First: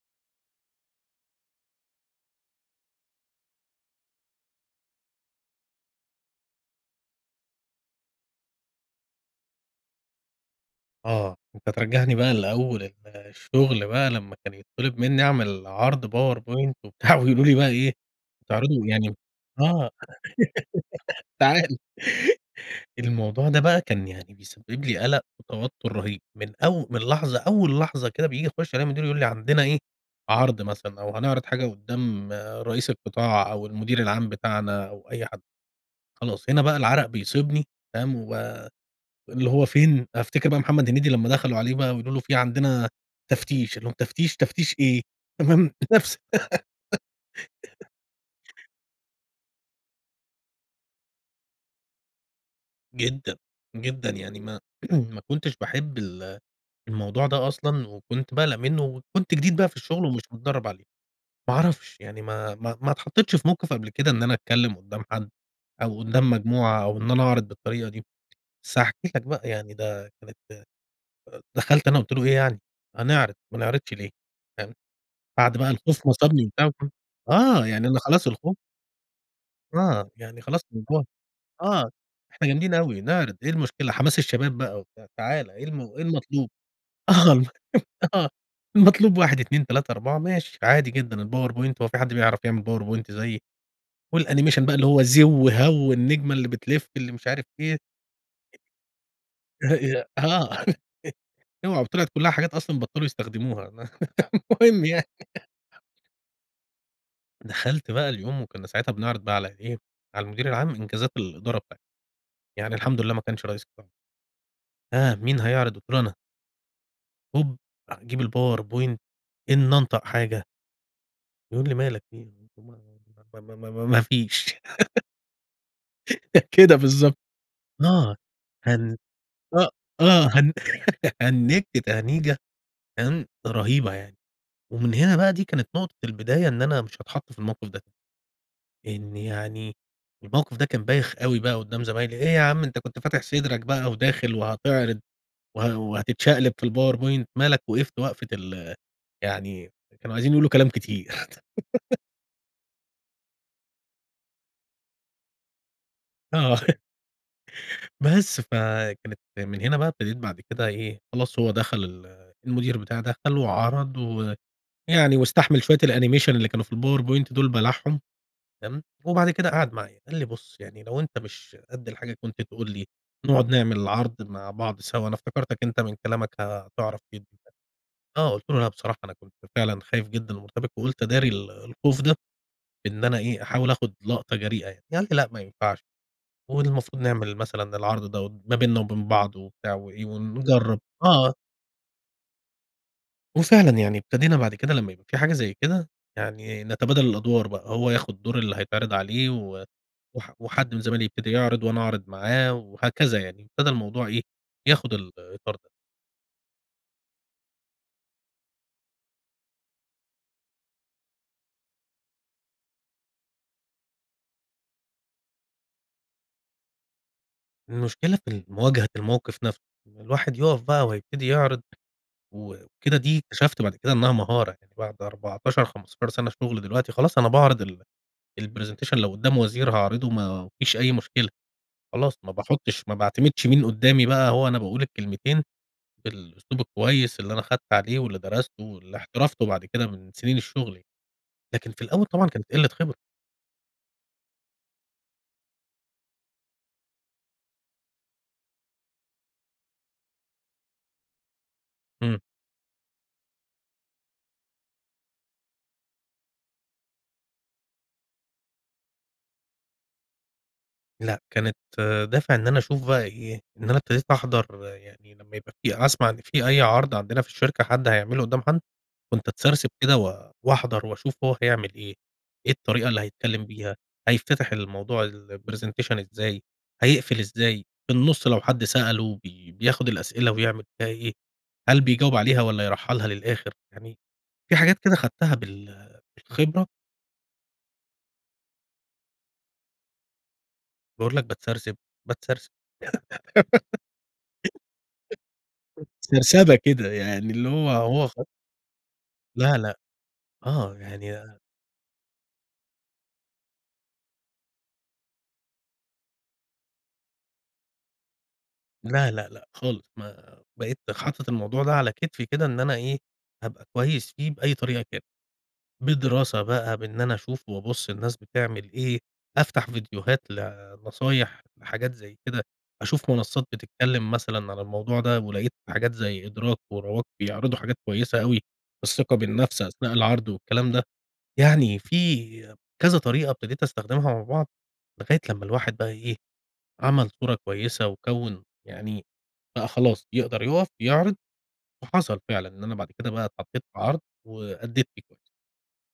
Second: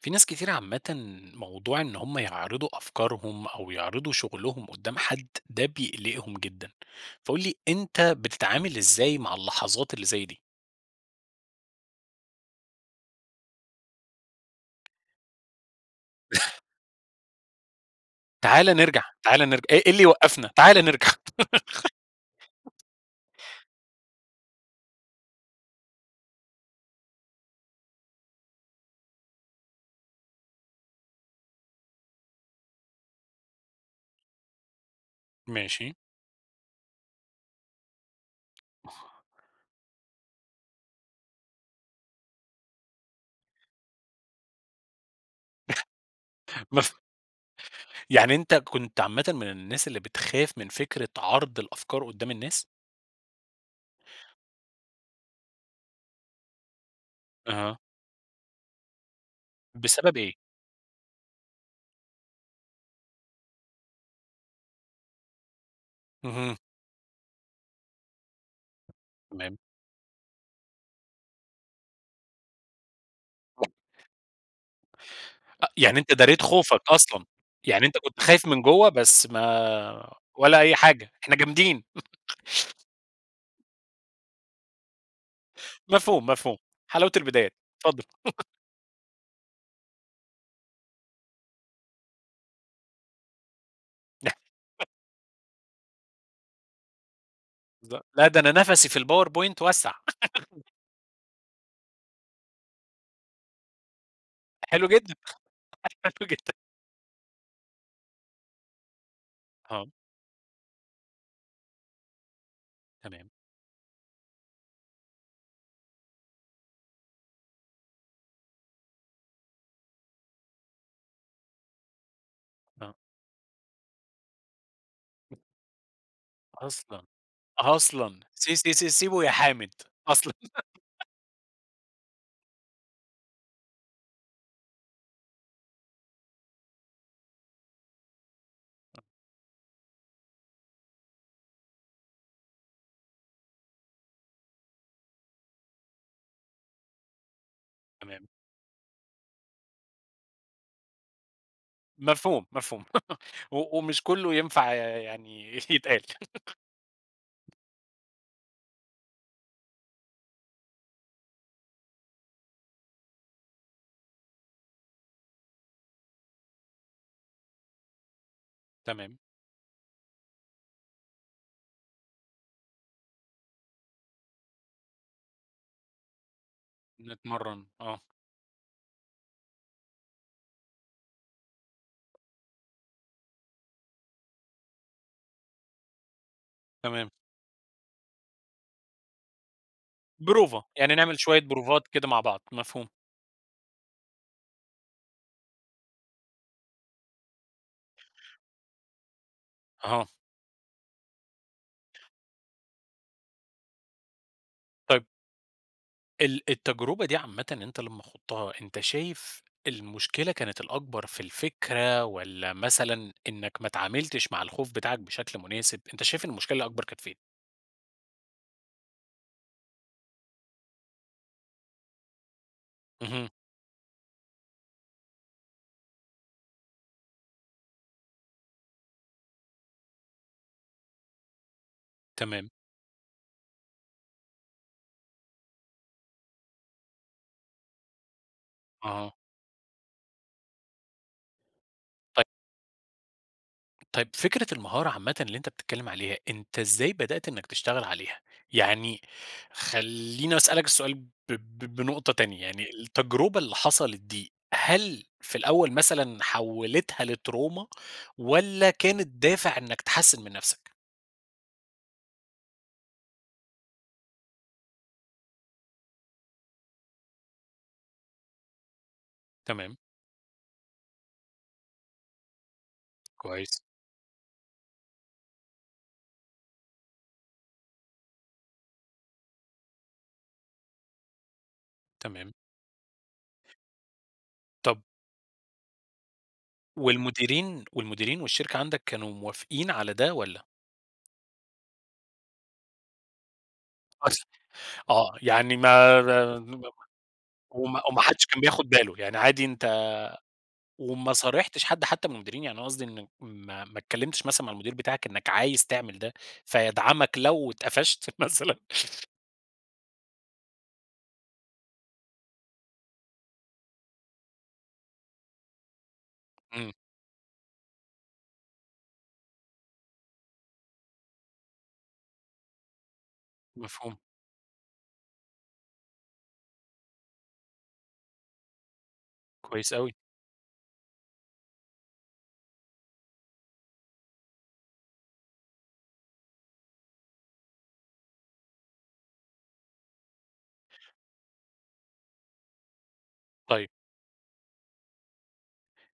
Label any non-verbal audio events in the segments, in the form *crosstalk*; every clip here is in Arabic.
في ناس كتيرة عامةً، موضوع إن هم يعرضوا أفكارهم أو يعرضوا شغلهم قدّام حد، ده بيقلقهم جدًا. فقل لي، أنت بتتعامل إزاي مع اللحظات اللي زي دي؟ آه، أنت ترجعني بقى لأول الشغل بقى، لما كان يتطلب مني أعمل عرض *chuckles* PowerPoint وبتاع، ويقولوا لي بقى إيه؟ تعالَ "بتعرضوا" نرجع يعني تعالَ نرجع امم إيه إيه آه. اللي يوقفنا؟ تعالَ نرجع. *giggles* تعالَ. *giggles* الموضوع ده بقى كان يعني بيسبب لي قلق وتوتر رهيب من أو من لحظة أول لحظة كده بييجي يخش علي المدير يقول لي: "عندنا إيه، عرض مثلًا"، أو "هنعرض حاجة قدام رئيس القطاع"، أو المدير العام بتاعنا، أو أي حد. ماشي. خلاص، هنا بقى العرق بيصيبني فاهم؟ واللي هو فين، أفتكر بقى محمد هنيدي لما دخلوا عليه بقى ويقول له: "في عندنا تفتيش"، قال لهم: "تفتيش؟ تفتيش إيه؟" تمام؟ نفس *chuckles* مف يعني انت *giggles* كنت عامةً من الناس اللي بتخاف من فكرة عرض الأفكار قدّام الناس؟ جدًا، جدًا، يعني ما *clears throat* ما كنتش باحب ال الموضوع ده أها. أصلًا، وكنت باقلق منه، وكنت جديد بقى في الشغل بسبب ومش إيه؟ متدرب عليه. ما اعرفش يعني، ما ما ما اتحطيتش في موقف قبل كده إن أنا أتكلم قدّام حد، أو قدّام اهم. مجموعة، أو إن أنا أعرض بالطريقة دي. بس هاحكِ لك بقى، تمام. يعني ده كانت دخلت أنا قلت له إيه؟ يعني: "هنعرض، ما نعرضش *unintelligible* ليه؟" فاهم؟ بعد آه، بقى يعني الخوف أنت ما داريت صابني، وبتاع خوفك فاهم؟ أصلًا، آه يعني يعني أنت أنا كنت خلاص، خايف الخوف من جوا، بس ما آه، يعني خلاص ولا أي من جوه حاجة، إحنا جامدين. آه إحنا جامدين *laughs* أوي، نعرض إيه المشكلة؟ حماس الشباب بقى وبتاع. تعالَ، إيه الم إيه مفهوم، المطلوب؟ مفهوم، حلاوة آه والله البدايات، اتفضل. *chuckles* آه، *chuckles* المطلوب 1 2 3 4 ماشي، عادي جدًا. الPowerPoint، وهو في حد بيعرف يعمل PowerPoint زيي؟ و الanimation بقى، اللي *chuckles* هو زو، هَو النجمة اللي بتلف، اللي مش عارف إيه. لأ لأ، ده أنا نفسي في الPowerPoint وسّع. هي آه، *laughs* *laughs* اوعى وطلعت كلها حاجات أصلًا بطلوا يستخدموها *laughs* المهم حلو يعني. جدًا حلو جدًا. دخلت بقى اليوم وكنا ساعتها بنِعرِض بقى على إيه، آه. على المدير العام إنجازات الإدارة بتاعتنا، يعني الحمد لله ما تمام. كانش رئيس قطاع. ها، مين هيعرض؟ قُلت له: "أنا." هوب أجيب الpowerpoint إني أنطق حاجة يقول لي: "مالك في إيه؟"، ما آه. ما ما ما ما فيش. *laughs* *laughs* كده أصلًا، بالضبط، آه أصلًا! سي سي سي هن سيبه يا آه، حامد، آه أصلًا! هن *laughs* *laughs* هنجت تهنيجة تمام، رهيبة يعني، ومن هنا بقى دي كانت نقطة البداية إن أنا مش هاتحط في الموقف ده إن يعني الموقف ده كان بايخ أوي بقى قُدّام زمايلي، إيه يا عم أنت كنت فاتح صدرك بقى وداخل وهتعرض، وه وهتتشقلِب في الpowerpoint مالك وقِفْت وقفة تمام. ال يعني كانوا عايزين يقولوا كلام كتير. *laughs* مفهوم، مفهوم *laughs* و ومش كلّه ينفع ي يعني يتقال. آه. *laughs* *laughs* بس فكانت من هنا بقى ابتديت بعد كده إيه خلاص هو دخل ال المدير بتاعي دخل وعرض و يعني واستحمل شوية الanimation اللي كانوا في الpowerpoint دول بلعهم تمام؟ تمام. وبعد كده قعد معايا، قال لي بُصّ يعني لو أنت مش قدّ الحاجة كنت تقول لي نقعد نعمل العرض مع بعض سوا، أنا افتكرتك أنت من كلامك هتعرف في نتمرّن، آه. آه قلت له: "لأ بصراحة أنا كنت فعلًا خايف جدًا ومرتبك وقولت أداري ال الخوف ده إن أنا إيه أحاول آخد لقطة جريئة يعني،" فقال لي: "لأ ما ينفعش والمفروض تمام. نعمل مثلًا العرض ده ما بيننا وبين بعض وبتاع وإيه بروفة، ونجرب." يعني نعمل آه. شوية بروفات كده مع بعض، مفهوم. وفعلًا يعني ابتدينا بعد كده لما يبقى في حاجة زي كده، يعني نتبادل الأدوار بقى، هو ياخد دور اللي هيتعرِض عليه و أها. وح وحد من زمايلي يبتدي يعرض، وأنا أعرض معاه، وهكذا يعني، ابتدى الموضوع إيه، ياخد طيب الإطار ده. ال التجربة دي عامةً أنت لمّا خُضتها أنت شايف المشكلة كانت الأكبر في الفكرة، والَّا مثلًا إنك ما اتعاملتش مع الخوف بتاعك بشكل مناسب، أنت شايف المشكلة الأكبر كانت فين؟ المشكلة في المواجهة الموقف نفسه، إن الواحد يقف بقى وهيبتدي يعرض وكده دي، اهم. اكتشفت بعد كده إنها مهارة يعني بعد 14، 15 سنة شغل، دلوقتي خلاص أنا باعرض ال الPresentation لو قُدّام وزير هاعرضه ما فيش أي مشكلة، خلاص ما تمام. باحطّش ما باعتمدش مين قدّامي بقى هو أنا باقول الكلمتين، بالأسلوب الكويس اللي أنا خدت عليه، واللي درسته واللي آه. احترفته بعد كده من سنين الشغل يعني، لكن في الأول طيب طبعًا كانت قلّة خبرة. طيب فكرة المهارة عامةً اللي أنت بتتكلّم عليها، أنت إزاي بدأت إنك تشتغل عليها؟ يعني خليني أسألك السؤال ب ب بنقطة امم. تانية، يعني التجربة اللي حصلت دي، هل في الأول مثلًا حوِّلِتها لتروما والَّا كانت دافع إنك تحسّن من نفسك؟ لأ، كانت دافع إن أنا أشوف بقى إيه، إن أنا ابتديت أحضر يعني لمّا يبقى في أسمع إن في أي عرض عندنا في الشركة حد هيعملُه قُدّام حد، كنت أتسرسب تمام. كده و واحضر وأشوف هو حيعمل إيه، إيه الطريقة اللي هيتكلم كويس. بيها، هيتفتح الموضوع الPresentation إزاي، هيقفل إزاي؟ في النُصّ لو حد سأله بي بياخد الأسئلة ويعمل بيها إيه، هل بيجاوب تمام. عليها والَّا يرحّلها للآخر؟ يعني في حاجات طب كده خدتها بال بالخبرة. والمديرين، والمديرين والشركة عندك، كانوا موافقين على ده والَّا؟ باقول لك باتسرسب، باتسرسب أصلًا، آه يعني ما *giggles* سرسبة كده يعني اللي هو، وما وما هو حدش كان بياخد باله، يعني عادي لا، لأ، أنت آه، وما يعني صارحتش حد حتى من المديرين، يعني أنا قصدي إنك ما ما اتكلّمتش مثلًا مع المدير بتاعك إنك عايز تعمل ده، فيدعمك لو اتقفشت مثلًا؟ لا، لأ، لأ خالص ما بقيت حاطط الموضوع ده على كتفي كده إن أنا إيه، هابقى كويس فيه بأي طريقة كانت، بدراسة امم. بقى بإني أنا أشوف وأبُصّ الناس بتعمل إيه، أفتح فيديوهات لنصايح لحاجات زي كده، أشوف منصّات مفهوم. بتتكلّم مثلًا عن الموضوع ده، ولقيت حاجات زي إدراك ورواق بيعرضوا حاجات كويسة أوي، الثقة بالنفس كويس أثناء أوي. العرض والكلام ده، يعني في كذا طريقة ابتديت أستخدمها مع بعض، لغاية لما الواحد بقى إيه، عمَل صورة كويسة، وكوِّن يعني بقى خلاص يقدر يقف، يعرض، وحصل فعلًا، إن أنا بعد كده بقى اتحطيت طيب. في عرض وأدّيت فيه كويس.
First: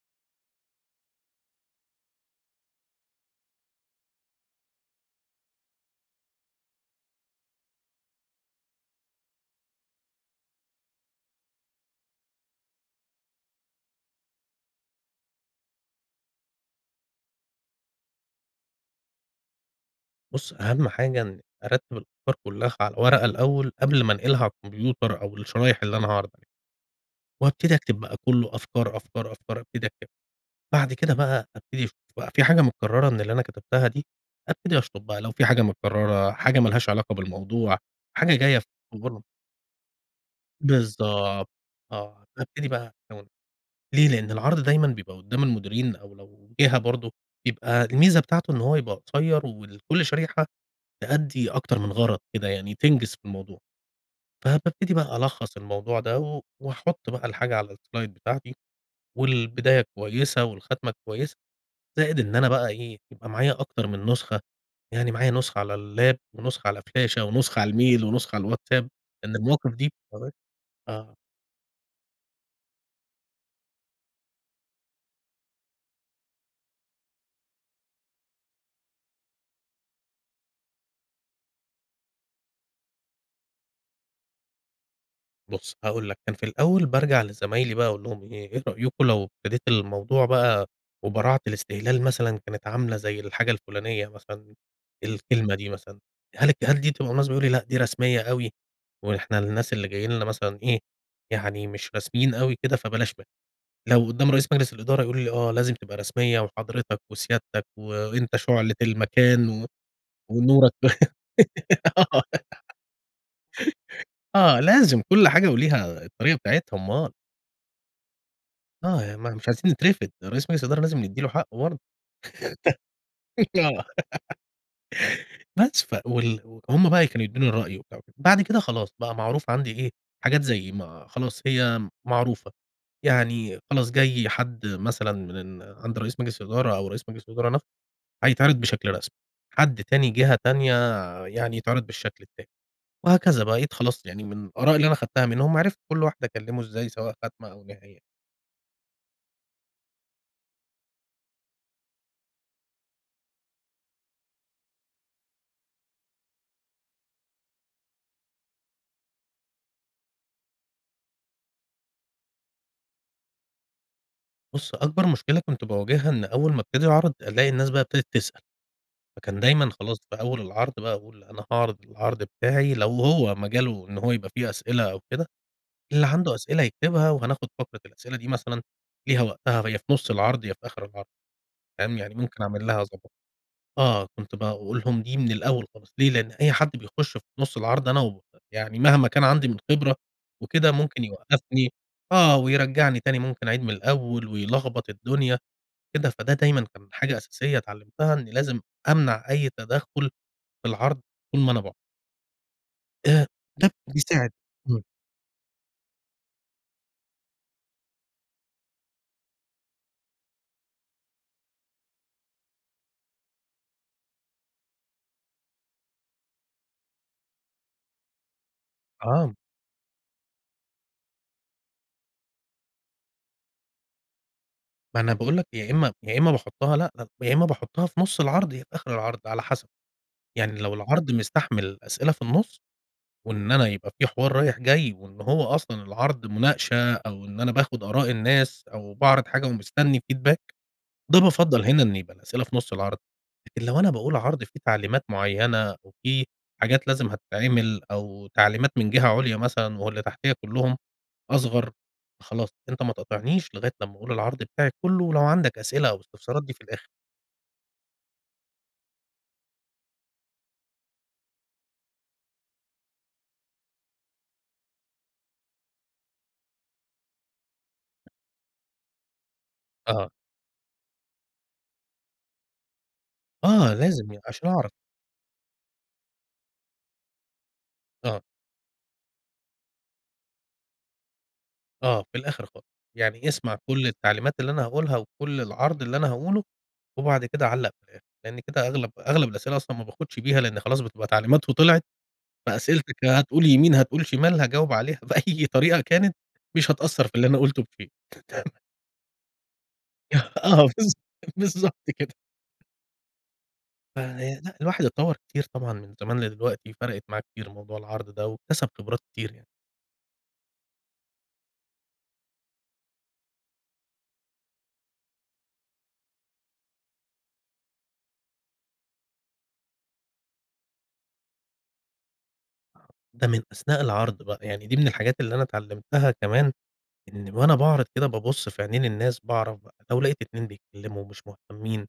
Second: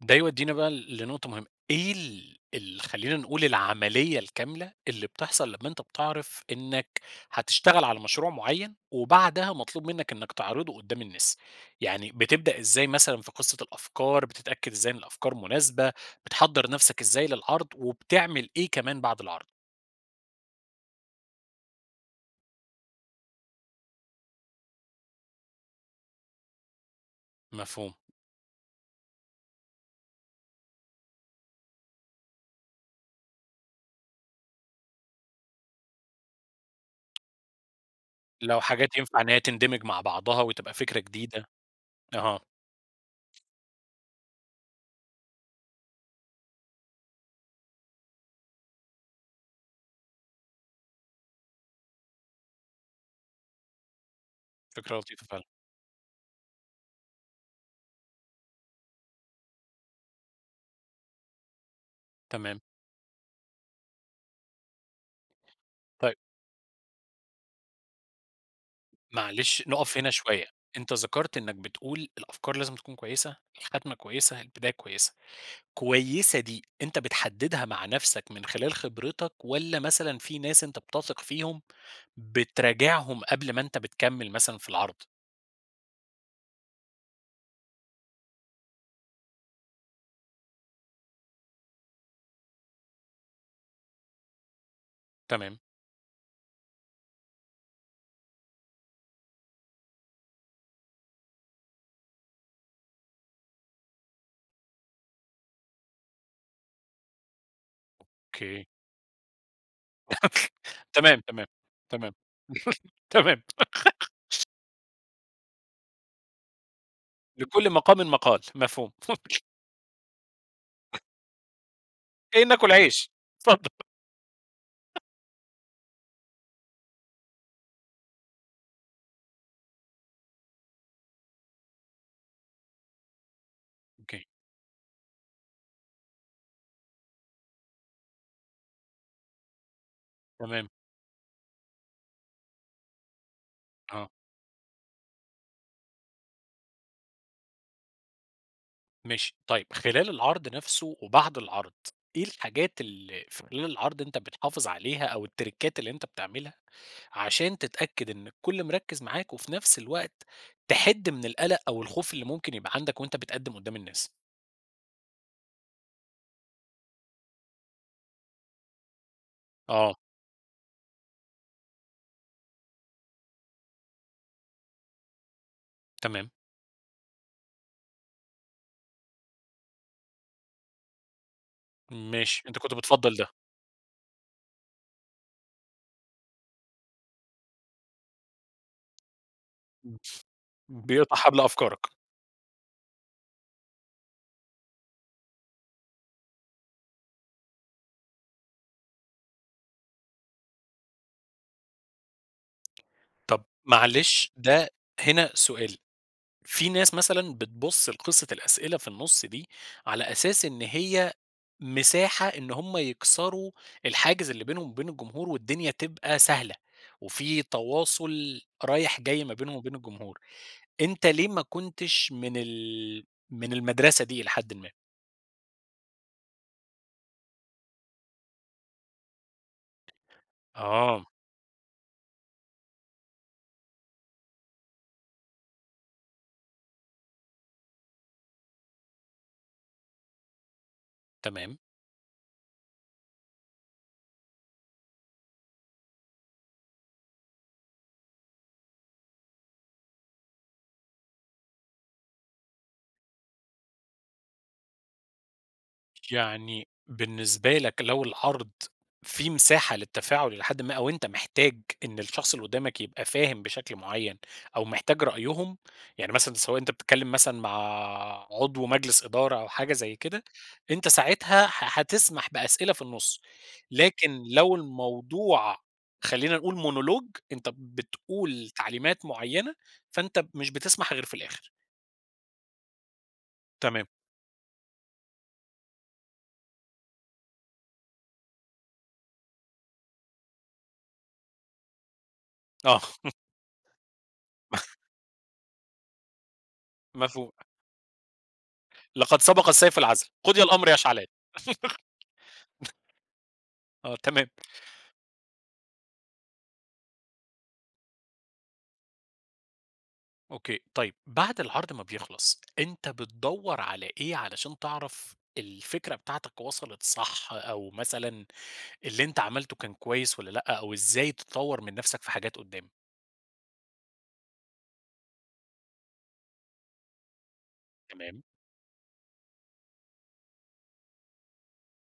ده يودينا بقى لنقطة مهمة، إيه ال ال خلينا نقول العملية الكاملة اللي بتحصل لما أنت بتعرف إنك هتشتغل على مشروع معيّن، وبعدها مطلوب منك إنك تعرضُه قُدّام الناس؟ يعني بتبدأ إزاي مثلًا في قصّة الأفكار، بتتأكد إزاي ان الأفكار مناسبة، بتحضّر نفسك إزاي للعرض، وبتعمل إيه كمان بعد العرض؟ بُصّ، أهم حاجة إني أرتّب الأفكار كلّها على ورقة الأول قبل ما أنقلها على الكمبيوتر أو الشرايح اللي أنا هاعرض عليها، وابتدي مفهوم. أكتب بقى كلّه أفكار، أفكار، أفكار أبتدي أكتب، بعد كده بقى أبتدي أشوف بقى في حاجة مُكرّرة من اللي أنا كتبتها دي، أبتدي أشطب بقى لو في حاجة متكرّرة، حاجة مالهاش علاقة بالموضوع، حاجة جاية لو في حاجات ينفع *unintelligible* إن هي تندمج مع بعضها وتبقى فكرة جديدة، بالضبط، آه أها. أبتدي بقى *unintelligible* ليه لأن العرض دايمًا بيبقى قُدّام المديرين، أو لو جهة برضه، بيبقى الميزة بتاعته إن هو يبقى قصيّر وكل شريحة تأدّي أكتر من غرض كده، يعني تنجز في الموضوع، فبابتدي فكرة بقى لطيفة فعلًا. ألخّص الموضوع ده، و وأحط بقى الحاجة على الSlide بتاعتي، والبداية كويسة، والخاتمة كويسة، زائد إن أنا تمام. بقى إيه، يبقى معايا أكتر من نسخة، يعني معايا نسخة على طيب. اللاب ونسخة على فلاشة ونسخة على الميل ونسخة على الواتساب، لأن معلش المواقف دي نقف هنا *unintelligible* شوية، أنت آه. ذكرت إنك بتقول الأفكار لازم تكون كويسة، الخاتمة كويسة، البداية كويسة، كويسة دي أنت بتحدّدها مع نفسك من خلال خبرتك، والَّا مثلًا في ناس أنت بتثق فيهم بتراجعهم قبل ما أنت بتكمّل مثلًا في العرض. بُص هاقول لك كان في الأوّل بارجع لزمايلي بقى أقول لهم إيه، رأيكم لو ابتديت الموضوع بقى وبراعة الاستهلال مثلًا كانت عاملة زي الحاجة الفلانية مثلًا الكلمة تمام. دي مثلًا، هل الك هل دي تبقى مناسبة؟ يقولوا لي لأ، دي رسميّة أوي، وإحنا الناس اللي جايين لنا مثلًا إيه يعني مش رسميين أوي كده فبلاش منها. لو قدّام رئيس مجلس الإدارة يقولوا لي، آه لازم تبقى رسميّة وحضرتك وسيادتك وأنت أوكي. شعلة المكان *laughs* ونورك تمام تمام *giggles* تمام آه، *laughs* تمام.. *laughs* *laughs* آه لازم كل حاجة وليها الطريقة بتاعتها أومال. لكل مقام مقال. مفهوم.. آه يعني ما *laughs* مش عايزين نترفد، رئيس مجلس الإدارة لازم *chuckles* ندي له حقه برضو، جايين ناكل عيش اتفض *chuckles* آه. *giggles* *chuckles* بس ف وال همّ بقى كانوا يدوني رأي وبتاع وكده. بعد كده خلاص بقى معروف عندي إيه، حاجات زي ما خلاص هي معروفة يعني، خلاص أوكي. جاي حد مثلًا من عند رئيس مجلس الإدارة أو رئيس مجلس الإدارة نفسه هيتعرض بشكل رسمي، حد تاني جهة تمام. تانية يعني يتعرض بالشكل التاني، وهكذا بقيت خلاص آه. يعني من الآراء اللي أنا خدتها منهم عرفت كل واحد أكلمه إزاي سواء خاتمة أو نهاية. ماشي طيِّب خلال العرض نفسُه وبعد العرض، إيه الحاجات ال في خلال العرض أنت بتحافِظ عليها أو التّْرِيكات اللي أنت بتعملها، عشان تتأكِّد إن الكُلّ مركِّز معاك، وفي نفس الوقت تِحِدّ من القلق أو الخوف اللي ممكن يبقى عندك وأنت بتقدِّم قُدَّام النَّاس؟ بُصّ أكبر مشكلة كنت باواجهها إن أول ما ابتدي أعرِض ألاقي الناس بقي ابتدت بتسأل. فكان دايمًا آه. خلاص في أول العرض بقى أقول أنا هاعرض العرض بتاعي، لو هو مجالُه إن هو يبقى فيه أسئلة أو كده، اللي تمام. عنُده أسئلة يكتبها، وهناخد فترة الأسئلة دي مثلًا ليها وقتها يا في نُصّ العرض يا في آخر العرض فاهم؟ يعني ممكن ماشي، أنت كنت أعملها اضبط بتفضّل ده. آه، كنت باقول لهم دي من الأول خالص، ليه لإن أي حد بيخُش في نُصّ العرض أنا و يعني مهما كان عندي من خبرة وكده امم، ممكن بيقطع حبل يوقّفني أفكارك. آه، ويرجّعني تاني ممكن أعيد من الأول ويلخبّط الدنيا، كده فده دايمًا كان حاجة أساسية اتعلِّمتها إني لازم أمنع أي تدخُّل في العرض طول ما أنا باعرض. آآ طب تك معلش ده بيساعد، امم. هنا سؤال، في نَّاس مثلًا بتبُص لقصة الأسئلة في النُصّ دي، على أساس إن هي مساحة إن هُم يكسروا الحاجز اللي بينهم وبين الجمهور والدنيا تبقى سهلة، وفي تواصل رايح جاي ما آه. بينهم وبين الجمهور، أنت ليه ما كنتش من ال من المدرسة دي إلي حِدًّ ما. ما أنا باقول لك يا إما يا إما باحُطّها لأ، يا إما باحُطّها في نُصّ العرض يا في آخر العرض على حسب، يعني لو آه. العرض مستحمل أسئلة في النُصّ، وإن أنا يبقى في حوار رايح جاي، وإن هو أصلًا العرض مُناقشة، أو إن أنا باخُد آراء الناس أو باعرض حاجة ومستني feedback ده تمام. بافضّل هنا إن يبقى الأسئلة في نُصّ العرض، لكن لو أنا باقول عرض في تعليمات معيّنة، وفي حاجات لازم هتتعمل، أو تعليمات من جِهَة عُليا مثلًا، واللي تحتِيّا كُلُّهُم أصغر خلاص أنت ما تقاطعنيش لغاية لمّا أقول العرض بتاعي كُلُّه، ولو عندك أسئلة أو استفسارات دي في يعني الآخر. بالنسبة لك لو العرض في مساحة للتّفاعُل إلي حَدًّ ما، أو أنت محتاج إن الشخص اللي قُدّامك يبقى فاهم بشكل مُعيَّن أو محتاج رأيهم، يعني مثلًا سواء أنت بتتكلِّم مثلًا مع عضو مجلس إدارة أو حاجة زي آه. كده، أنت ساعتها ح حتسمح بأسئلة في النُصّ، آه، لازم يع لكن عشان لو أعرف. الموضوع خلّينا نقول Monologue أنت آه. بتقول تعليمات مُعيّنة، فأنت مش بتسمح غير في الآخر. آه، في الآخر خالص، يعني اسمع تمام. كلّ التعليمات اللي أنا هاقولها وكلّ العرض اللي أنا هاقوله، وبعد كده علّق في الأخر، لأن كده أغلب أغلب الأسئلة أصلًا ما باخدش بيها، لأن خلاص بتبقى تعليمات وطِلعت، آه. فأسئلتك *laughs* هتقول يمين هتقول شمال، هاجاوب *laughs* عليها *laughs* بأي طريقة كانت، مش هتأثّر في اللي مفهوم. أنا قُلته في شئ. *laughs* لقد سبق السيف العذل، *laughs* قُضي آه، الأمر يا بالض شعلان. بالضبط كده. *laughs* آه، ف تمام. لأ، الواحد اتطوّر كتير طبعًا من زمان لدلوقتي، فرَقِت معاه كتير موضوع العرض ده، واكتسب خبرات كتير يعني. أوكي، طيب بعد العرض ما بيخلص، أنت بتدوّر على إيه علشان تعرف الفكرة بتاعتك وصلت صح، أو مثلًا اللي أنت عملته كان كويس والَّا لأ، أو إزاي تطوّر من نفْسَك في حاجات قُدّام؟ ده من أثناء العرض بقى، يعني دي من الحاجات اللي أنا اتعلّمتها كمان، إن وأنا باعرِض كده تمام. بابُصّ في عينين الناس، باعرف بقى، لو لقيت 2 بيتكلموا ومش مهتمين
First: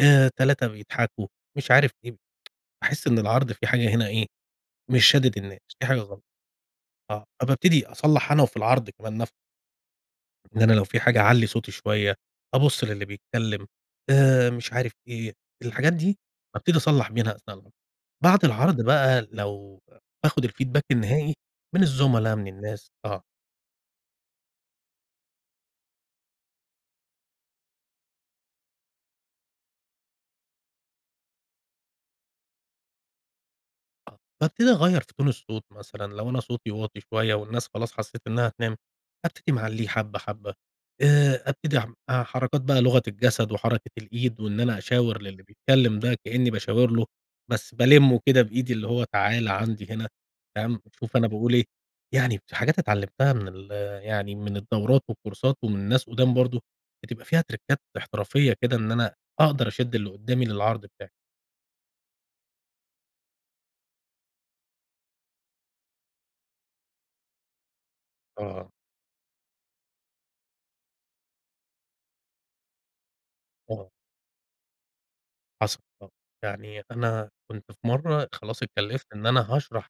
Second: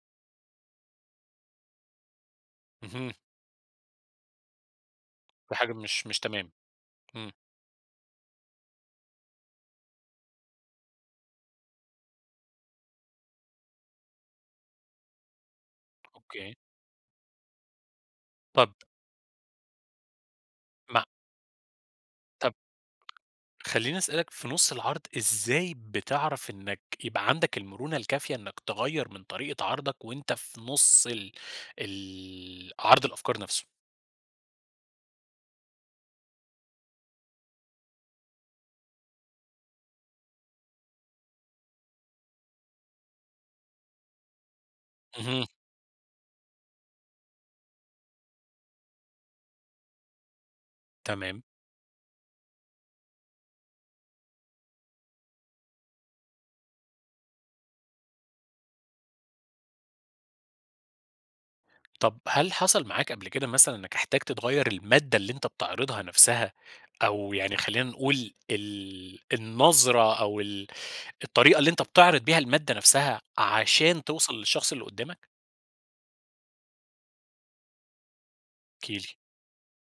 آآ، 3 بيضحكوا، مش عارف إيه، *tsk* باحس اهم. إن العرض في حاجة هنا إيه، مش شادد في الناس، حاجة في حاجة مش مش غلط، تمام، آه، إمم. فبابتدي أصلّح أنا وفي العرض كمان نفسه. ده أنا لو في حاجة أعلي صوتي شويّة، أبص للي بيتكلّم، آآ مش عارف إيه، الحاجات دي أوكي. بابتدي أصلح منها أثناء العرض. بعد طب العرض بقى لو باخد الfeedback مع النهائي من الزملا من طب الناس آه. خليني أسألك في نص العرض إزاي بتعرف إنك يبقى عندك المرونة الكافية إنك تغيّر من طريقة عرضك وأنت في نص ال ال عرض الأفكار نفسه؟ آه بابتدي اغير في تون الصوت مثلًا لو أنا صوتي واطي شويّة، والناس خلاص حسّيت إنّها هتنام ابتدي معليه حبّة حبّة، آآ ابتدي ح حركات بقى لغة الجسد وحركة الإيد وإن أنا أشاور للي اهم. بيتكلّم ده كأني باشاور له، بس بالمه كده بإيدي اللي هو تعالَ عندي هنا فاهم، شوف أنا تمام. باقول إيه، يعني حاجات اتعلمتها من ال يعني من الدورات والكورسات ومن ناس قُدام برضو بتبقى فيها تركات احترافية كده إن أنا أقدر أشد اللي قدّامي للعرض بتاعي. طب هل حصل معاك قبل كده مثلًا، إنك احتجت تغير المادة اللي أنت بتعرضها نفسها، أو يعني خلينا نقول آه. ال النظرة، أو ال الطريقة اللي أنت بتعرض بيها المادة نفسها، آه. عشان توصل للشخص اللي قدّامك؟ حصل آه. يعني أنا كنت في مرة خلاص احكِ اتكلفت لي. إن أنا هاشرح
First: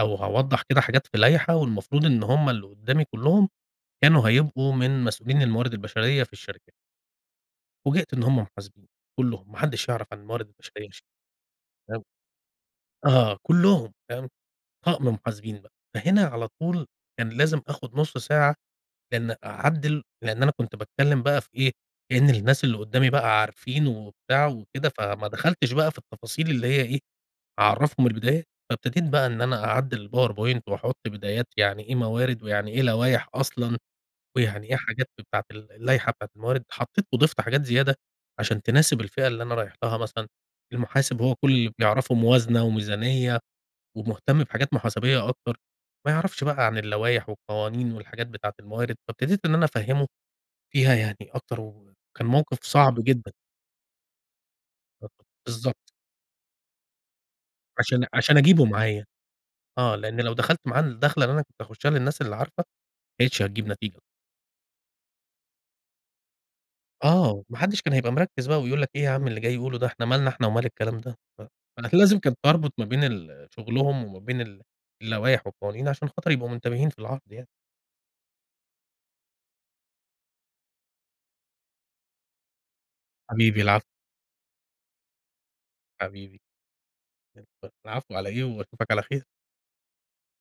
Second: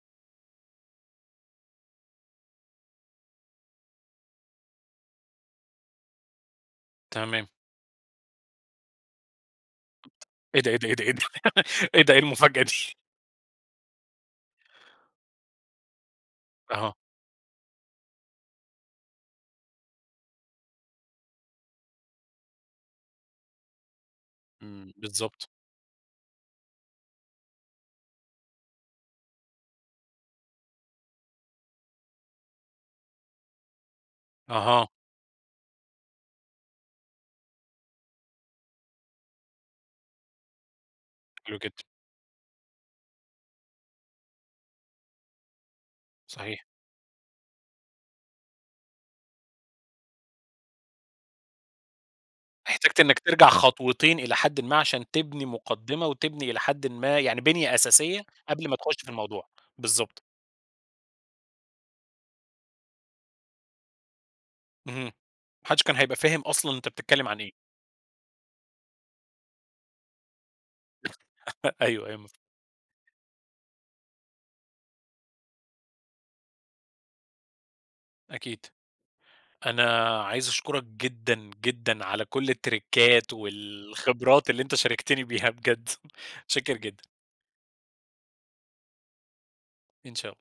أو هاوضح كده حاجات في لايحة والمفروض إن هُم اللي قدامي كلهم كانوا هيبقوا من مسؤولين الموارد البشرية في الشركة. تمام. فوجئت إن هم محاسبين كلهم، ما حدش يعرف عن الموارد إيه ده، إيه ده، البشرية إيه شئ ده، إيه تمام، ده، *laughs* إيه المفاجأة دي؟ آه، كلّهم تمام، طقم محاسبين بقى، فهنا على طول أها. كان لازم آخد نُصّ ساعة بأن أعدّل لأن أنا كنت باتكلّم بقى في إيه، كأنّ الناس اللي قُدّامي بقى عارفين وبتاع وكده، إمم، فما بالضبط. دخلتش بقى في التفاصيل اللي هي إيه، أعرّفهم البدايات، فابتديت بقى إن أنا أعدّل الpowerpoint وأحط بدايات يعني ايه موارد، ويعني إيه لوايح أصلًا، ويعني إيه أها. حاجات بتاعة ال اللايحة بتاعة الموارد، حطيت وضِفت حاجات زيادة، عشان تناسب الفئة اللي أنا رايح لها مثلًا، المحاسب هو كلّ حلو اللي جدًا. بيعرفه موازنة وميزانية ومهتّم بحاجات محاسبية أكتر، ما يعرفش صحيح. بقى عن اللوايح والقوانين والحاجات بتاعة الموارد، فابتديت إن أنا أفهّمه فيها يعني أكتر، وكان موقف صعب احتاجت إنك جدًا. ترجع خطوتين إلى حدٍ ما ب عشان تبني بالضبط. مقدّمة، وتبني إلى حدٍ ما يعني بِنية عشان أساسية، عشان أجيبه قبل ما تخش معايا، في الموضوع، آه بالضبط. لأن لو دخلت معاه الدخلة اللي أنا كنت هاخشّها للناس اللي عارفة، ما كانتش هتجيب نتيجة. اهم، ما حدش كان هيبقى فاهم أصلًا أنت بتتكلّم آه، عن و إيه. ماحدش كان هيبقى مركّز بقى ويقول لك إيه يا عم اللي جاي يقوله ده، إحنا مالنا إحنا ومال الكلام ده، *laughs* فكان أيوه، أيوه لازم مف كنت اربط ما بين ال شغلهم وما بين ال اللوايح والقوانين، عشان خاطر يبقوا منتبهين في العرض يعني. أكيد، أنا عايز أشكرك جدًا، جدًا على كل التريكات حبيبي، العفو. والخبرات اللي أنت شاركتني بيها بجد، حبيبي، متشكّر جدًا. *unintelligible* العفو على إيه، وأشوفك على خير. إن شاء الله.